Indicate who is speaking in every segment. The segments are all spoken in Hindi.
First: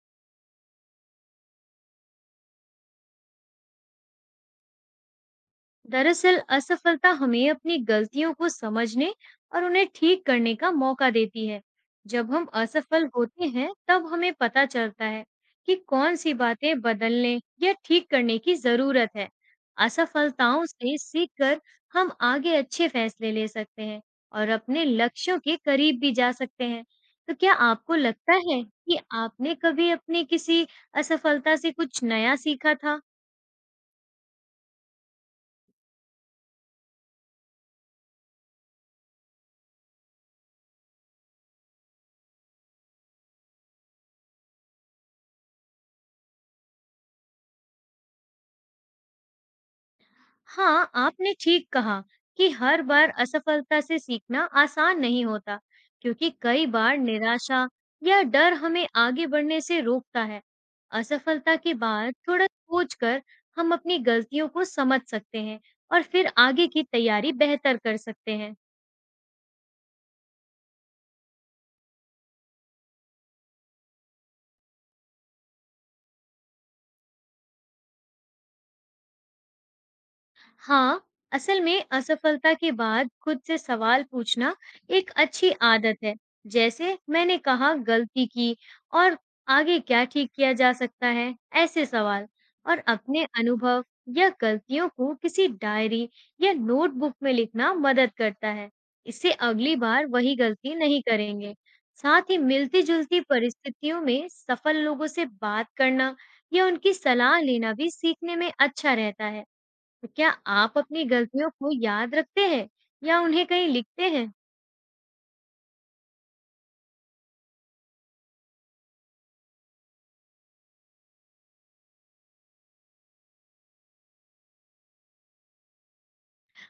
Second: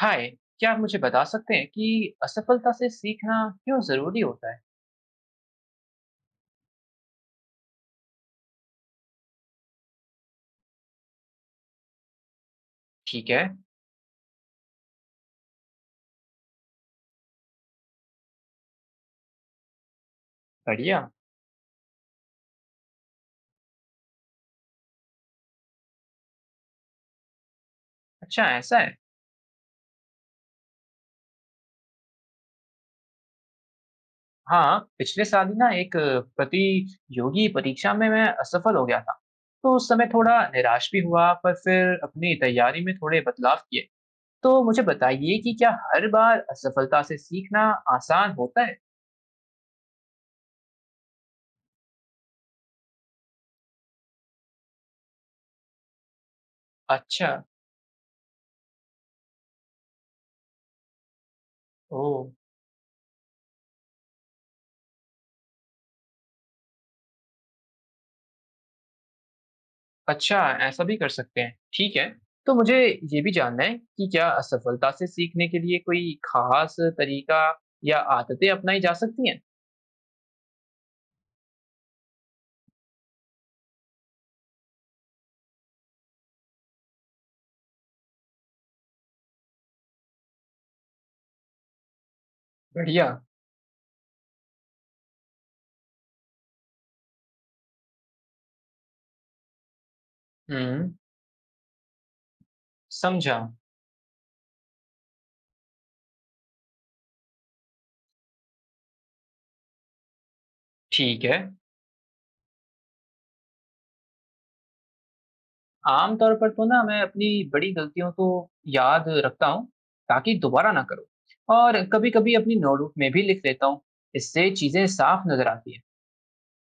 Speaker 1: हाय। क्या आप मुझे बता सकते हैं कि असफलता से सीखना क्यों जरूरी होता है?
Speaker 2: दरअसल असफलता हमें अपनी गलतियों को समझने और उन्हें ठीक करने का मौका देती है। जब हम असफल
Speaker 1: ठीक है।
Speaker 2: होते हैं, तब हमें पता चलता है कि कौन सी बातें बदलने या ठीक करने की जरूरत है। असफलताओं से
Speaker 1: बढ़िया।
Speaker 2: सीखकर हम आगे अच्छे फैसले ले सकते हैं और अपने लक्ष्यों के करीब भी जा सकते हैं। तो क्या आपको लगता
Speaker 1: अच्छा,
Speaker 2: है
Speaker 1: ऐसा है।
Speaker 2: कि आपने कभी अपनी किसी असफलता से कुछ नया सीखा था?
Speaker 1: हाँ, पिछले साल ही ना एक प्रतियोगी परीक्षा में मैं असफल हो गया था। तो उस समय थोड़ा निराश भी हुआ, पर फिर अपनी तैयारी में थोड़े बदलाव किए। तो मुझे बताइए कि क्या हर बार असफलता से सीखना आसान होता है?
Speaker 2: हाँ, आपने ठीक कहा कि हर बार असफलता से सीखना आसान नहीं होता, क्योंकि कई बार
Speaker 1: अच्छा।
Speaker 2: निराशा या डर हमें आगे बढ़ने से रोकता है। असफलता के
Speaker 1: ओ।
Speaker 2: बाद थोड़ा सोचकर हम अपनी गलतियों को समझ सकते हैं और फिर आगे की तैयारी बेहतर कर सकते हैं।
Speaker 1: अच्छा, ऐसा भी कर सकते हैं। ठीक है, तो मुझे ये भी जानना है कि क्या असफलता से सीखने के लिए कोई खास तरीका या आदतें अपनाई जा सकती हैं?
Speaker 2: हाँ, असल में असफलता के बाद खुद से सवाल पूछना एक अच्छी आदत है। जैसे मैंने कहा गलती की और आगे क्या ठीक किया जा सकता है? ऐसे सवाल और
Speaker 1: बढ़िया।
Speaker 2: अपने अनुभव या गलतियों को किसी डायरी या नोटबुक में लिखना मदद करता है। इससे अगली बार वही गलती
Speaker 1: हुँ।
Speaker 2: नहीं करेंगे। साथ ही मिलती-जुलती
Speaker 1: समझा।
Speaker 2: परिस्थितियों में सफल लोगों से बात करना या उनकी सलाह लेना भी सीखने में अच्छा रहता है। तो क्या आप अपनी
Speaker 1: ठीक है,
Speaker 2: गलतियों को याद रखते हैं या उन्हें कहीं लिखते हैं?
Speaker 1: आम तौर पर तो ना मैं अपनी बड़ी गलतियों को याद रखता हूँ ताकि दोबारा ना करूँ, और कभी-कभी अपनी नोटबुक में भी लिख लेता हूँ। इससे चीज़ें साफ नज़र आती हैं।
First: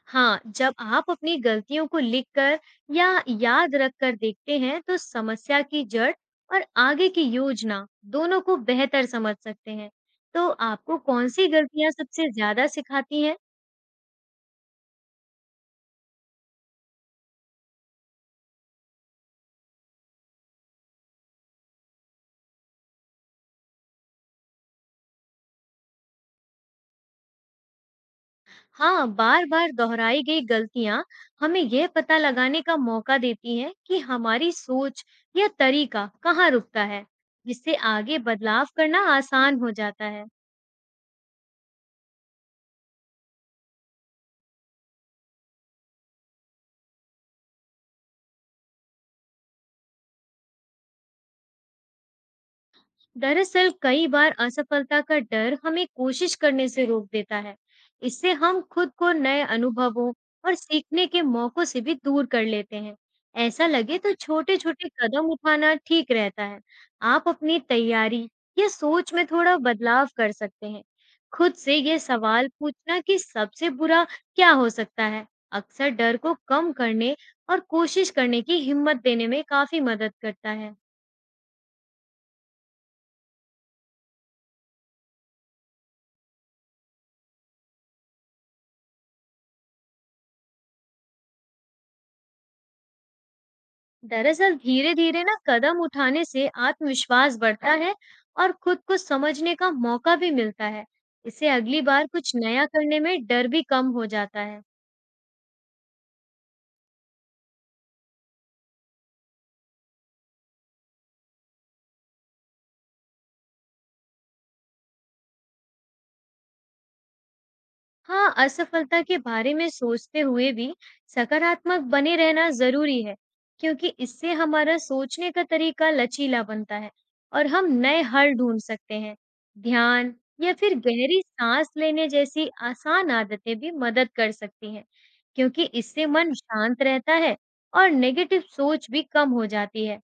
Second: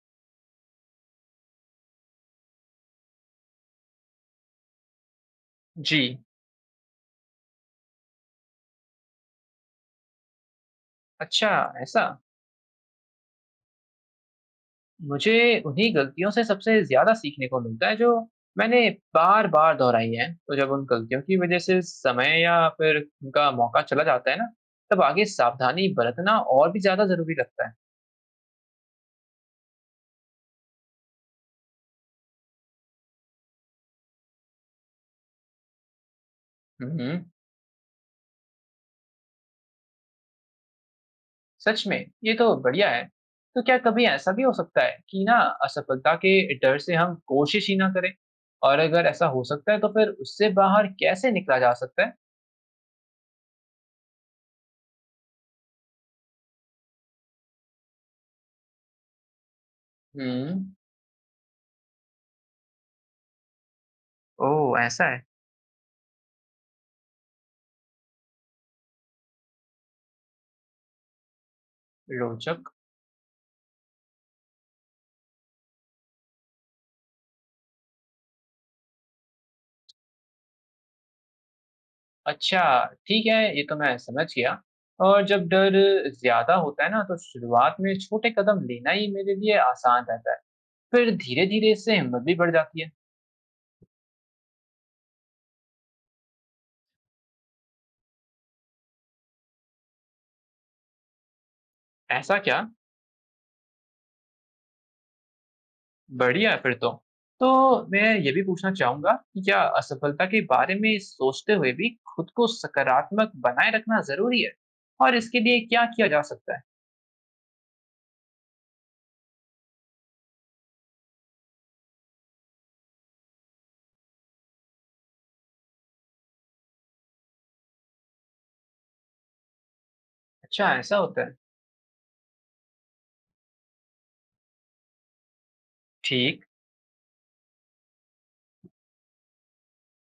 Speaker 2: हाँ, जब आप अपनी गलतियों को लिखकर या याद रख कर देखते हैं, तो समस्या की जड़
Speaker 1: जी।
Speaker 2: और आगे की योजना दोनों को बेहतर समझ सकते हैं। तो आपको कौन सी
Speaker 1: अच्छा,
Speaker 2: गलतियाँ
Speaker 1: ऐसा।
Speaker 2: सबसे ज़्यादा सिखाती हैं?
Speaker 1: मुझे उन्हीं गलतियों से सबसे ज़्यादा सीखने को मिलता है, जो मैंने बार-बार दोहराई हैं। तो जब उन गलतियों की वज़ह से समय या फिर उनका मौका चला जाता है ना, तब आगे सावधानी बरतना और भी ज़्यादा ज़रूरी लगता है।
Speaker 2: हाँ, बार-बार दोहराई गई गलतियाँ हमें यह पता लगाने का मौका देती हैं कि हमारी सोच या तरीका कहाँ रुकता है,
Speaker 1: हुँ।
Speaker 2: जिससे आगे बदलाव करना आसान हो जाता है।
Speaker 1: सच में, ये तो बढ़िया है। तो क्या कभी ऐसा भी हो सकता है कि ना असफलता के डर से हम कोशिश ही ना करें? और अगर ऐसा हो सकता है, तो फिर उससे बाहर कैसे निकला जा सकता है?
Speaker 2: दरअसल कई बार असफलता का डर हमें कोशिश करने से रोक देता है। इससे हम खुद को नए अनुभवों और
Speaker 1: हुँ।
Speaker 2: सीखने के मौकों से भी दूर कर लेते हैं। ऐसा लगे तो छोटे
Speaker 1: ओह!
Speaker 2: छोटे
Speaker 1: ऐसा है।
Speaker 2: कदम उठाना ठीक रहता है। आप अपनी तैयारी या सोच में थोड़ा बदलाव कर सकते हैं। खुद से ये सवाल
Speaker 1: रोचक।
Speaker 2: पूछना कि सबसे बुरा क्या हो सकता है, अक्सर डर को कम करने और कोशिश करने की हिम्मत देने में काफी मदद करता है।
Speaker 1: अच्छा, ठीक है, ये तो मैं समझ गया। और जब डर ज़्यादा होता है ना, तो शुरुआत में छोटे कदम लेना ही मेरे लिए आसान रहता है। फिर धीरे-धीरे इससे हिम्मत भी बढ़ जाती है।
Speaker 2: दरअसल धीरे-धीरे ना कदम उठाने से आत्मविश्वास बढ़ता है और खुद को समझने का मौका भी मिलता है। इससे अगली बार कुछ
Speaker 1: ऐसा क्या?
Speaker 2: नया करने में डर भी कम हो जाता है।
Speaker 1: बढ़िया है फिर तो। तो मैं ये भी पूछना चाहूँगा कि क्या असफलता के बारे में सोचते हुए भी खुद को सकारात्मक बनाए रखना ज़रूरी है? और इसके लिए क्या किया जा सकता है?
Speaker 2: हाँ, असफलता के बारे में सोचते हुए भी सकारात्मक बने रहना ज़रूरी है, क्योंकि इससे हमारा सोचने का तरीका लचीला बनता है और हम नए हल ढूँढ सकते हैं। ध्यान या
Speaker 1: अच्छा,
Speaker 2: फिर
Speaker 1: ऐसा होता
Speaker 2: गहरी
Speaker 1: है।
Speaker 2: साँस लेने जैसी आसान आदतें भी मदद कर सकती हैं, क्योंकि इससे मन
Speaker 1: ठीक।
Speaker 2: शांत रहता है और नेगेटिव सोच भी कम हो जाती है।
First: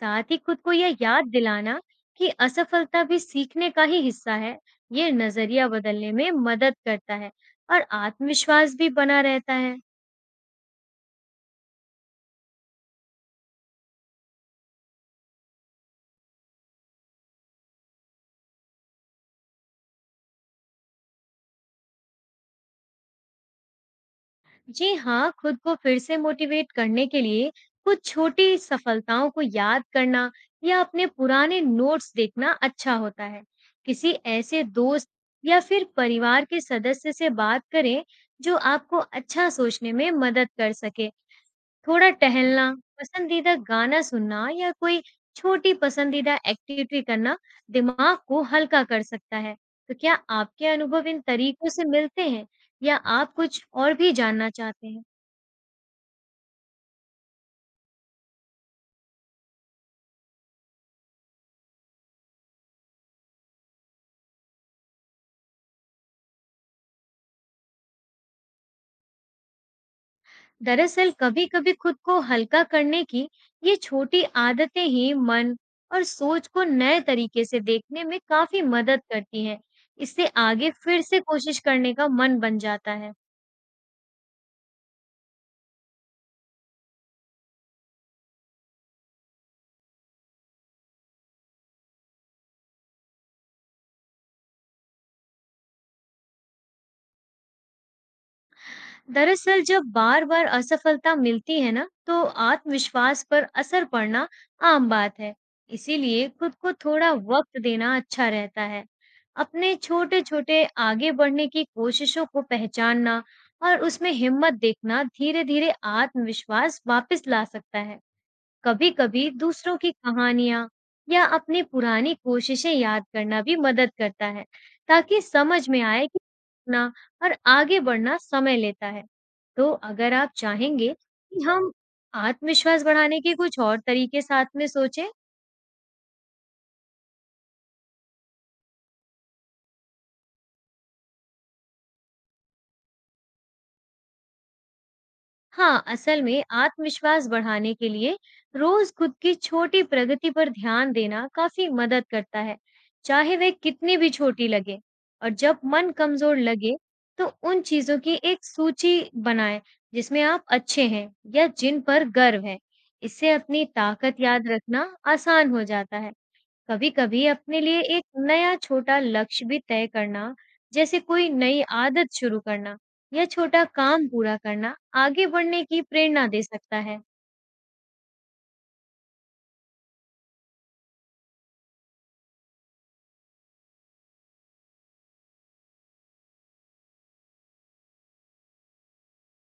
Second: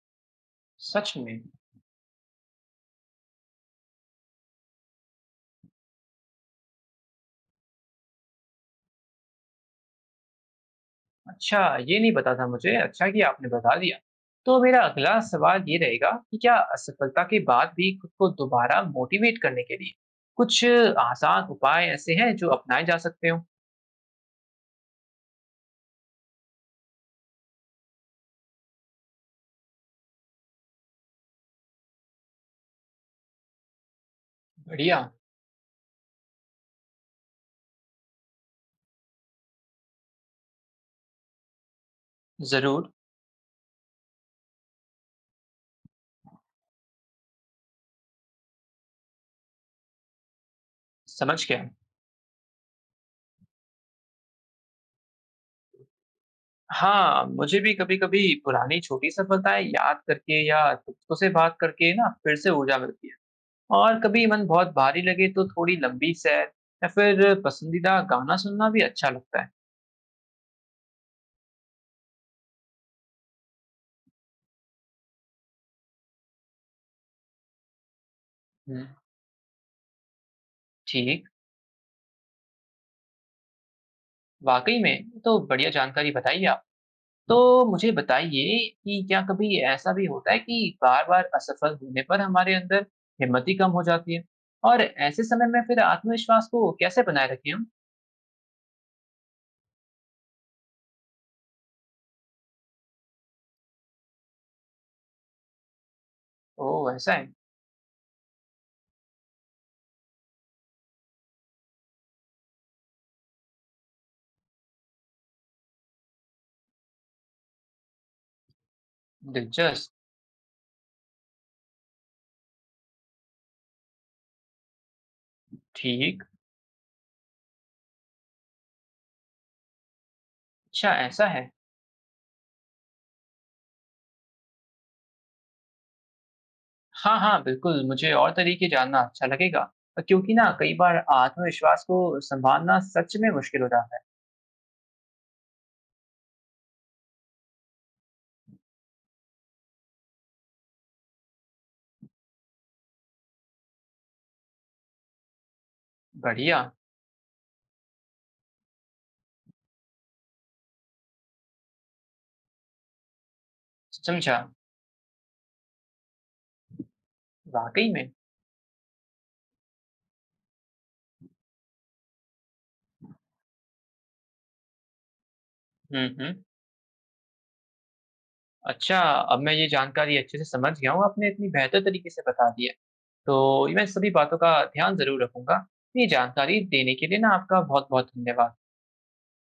Speaker 2: साथ ही खुद को यह
Speaker 1: सच
Speaker 2: याद
Speaker 1: में।
Speaker 2: दिलाना कि असफलता भी सीखने का ही हिस्सा है, ये नजरिया बदलने में मदद करता है और आत्मविश्वास भी बना रहता है।
Speaker 1: अच्छा, ये नहीं पता था मुझे। अच्छा कि आपने बता दिया। तो मेरा अगला सवाल ये रहेगा कि क्या असफलता के बाद भी खुद को दोबारा मोटिवेट करने के लिए कुछ आसान उपाय ऐसे हैं जो अपनाए जा सकते हो?
Speaker 2: जी हाँ, खुद को फिर से मोटिवेट करने के लिए कुछ छोटी सफलताओं को याद करना या अपने पुराने नोट्स देखना अच्छा होता है। किसी ऐसे
Speaker 1: बढ़िया।
Speaker 2: दोस्त या फिर परिवार के सदस्य से बात करें जो आपको अच्छा सोचने में मदद कर सके। थोड़ा टहलना,
Speaker 1: जरूर।
Speaker 2: पसंदीदा गाना सुनना या कोई छोटी पसंदीदा एक्टिविटी करना दिमाग को हल्का कर सकता है। तो क्या आपके अनुभव इन
Speaker 1: समझ गया।
Speaker 2: तरीकों से मिलते हैं या आप कुछ और भी जानना चाहते हैं?
Speaker 1: हाँ, मुझे भी कभी कभी पुरानी छोटी सफलताएं याद करके या दोस्तों से बात करके ना फिर से ऊर्जा मिलती है। और कभी मन बहुत भारी लगे तो थोड़ी लंबी सैर या फिर पसंदीदा गाना सुनना भी अच्छा लगता है।
Speaker 2: दरअसल कभी-कभी खुद को हल्का करने की ये छोटी आदतें ही मन और सोच को नए तरीके से देखने में काफ़ी
Speaker 1: हम्म।
Speaker 2: मदद करती हैं। इससे आगे फिर से
Speaker 1: ठीक।
Speaker 2: कोशिश करने का मन बन जाता है।
Speaker 1: वाकई में, ये तो बढ़िया जानकारी बताई आप। तो मुझे बताइए कि क्या कभी ऐसा भी होता है कि बार-बार असफल होने पर हमारे अंदर हिम्मत ही कम हो जाती है? और ऐसे समय में फिर आत्मविश्वास को कैसे बनाए रखें हम?
Speaker 2: दरअसल जब बार बार असफलता मिलती है ना, तो आत्मविश्वास पर असर पड़ना आम बात है। इसीलिए खुद को
Speaker 1: ओह!
Speaker 2: थोड़ा
Speaker 1: ऐसा है।
Speaker 2: वक्त देना अच्छा रहता है। अपने छोटे छोटे आगे बढ़ने की कोशिशों को पहचानना और उसमें हिम्मत देखना धीरे धीरे आत्मविश्वास वापस ला सकता है। कभी-कभी दूसरों की
Speaker 1: दिलचस्प।
Speaker 2: कहानियाँ या अपनी पुरानी कोशिशें याद करना भी मदद करता है, ताकि समझ में आए कि
Speaker 1: ठीक।
Speaker 2: ना और आगे बढ़ना समय लेता है। तो अगर आप
Speaker 1: अच्छा,
Speaker 2: चाहेंगे
Speaker 1: ऐसा
Speaker 2: कि
Speaker 1: है।
Speaker 2: हम आत्मविश्वास बढ़ाने के कुछ और तरीके साथ में सोचें।
Speaker 1: हाँ, हाँ, बिल्कुल, मुझे और तरीके जानना अच्छा लगेगा। क्योंकि ना कई बार आत्मविश्वास को सँभालना सच में मुश्किल हो जाता है।
Speaker 2: हाँ, असल में आत्मविश्वास बढ़ाने के लिए रोज खुद की छोटी प्रगति पर ध्यान देना काफी मदद करता है, चाहे वह कितनी भी छोटी लगे। और जब मन कमजोर
Speaker 1: बढ़िया।
Speaker 2: लगे, तो उन चीजों की एक सूची बनाएं जिसमें आप अच्छे हैं या जिन पर गर्व है। इससे अपनी ताकत
Speaker 1: समझा।
Speaker 2: याद रखना आसान हो जाता है। कभी-कभी अपने लिए
Speaker 1: वाक़ई
Speaker 2: एक
Speaker 1: में।
Speaker 2: नया छोटा लक्ष्य भी तय करना, जैसे कोई नई आदत शुरू करना या छोटा काम पूरा करना, आगे बढ़ने की
Speaker 1: हुँ,
Speaker 2: प्रेरणा
Speaker 1: हुँ।
Speaker 2: दे सकता है।
Speaker 1: अच्छा, अब मैं ये जानकारी अच्छे से समझ गया हूँ, आपने इतनी बेहतर तरीके से बता दी है। तो मैं सभी बातों का ध्यान ज़रूर रखूँगा। ये जानकारी देने के लिए ना आपका बहुत-बहुत धन्यवाद।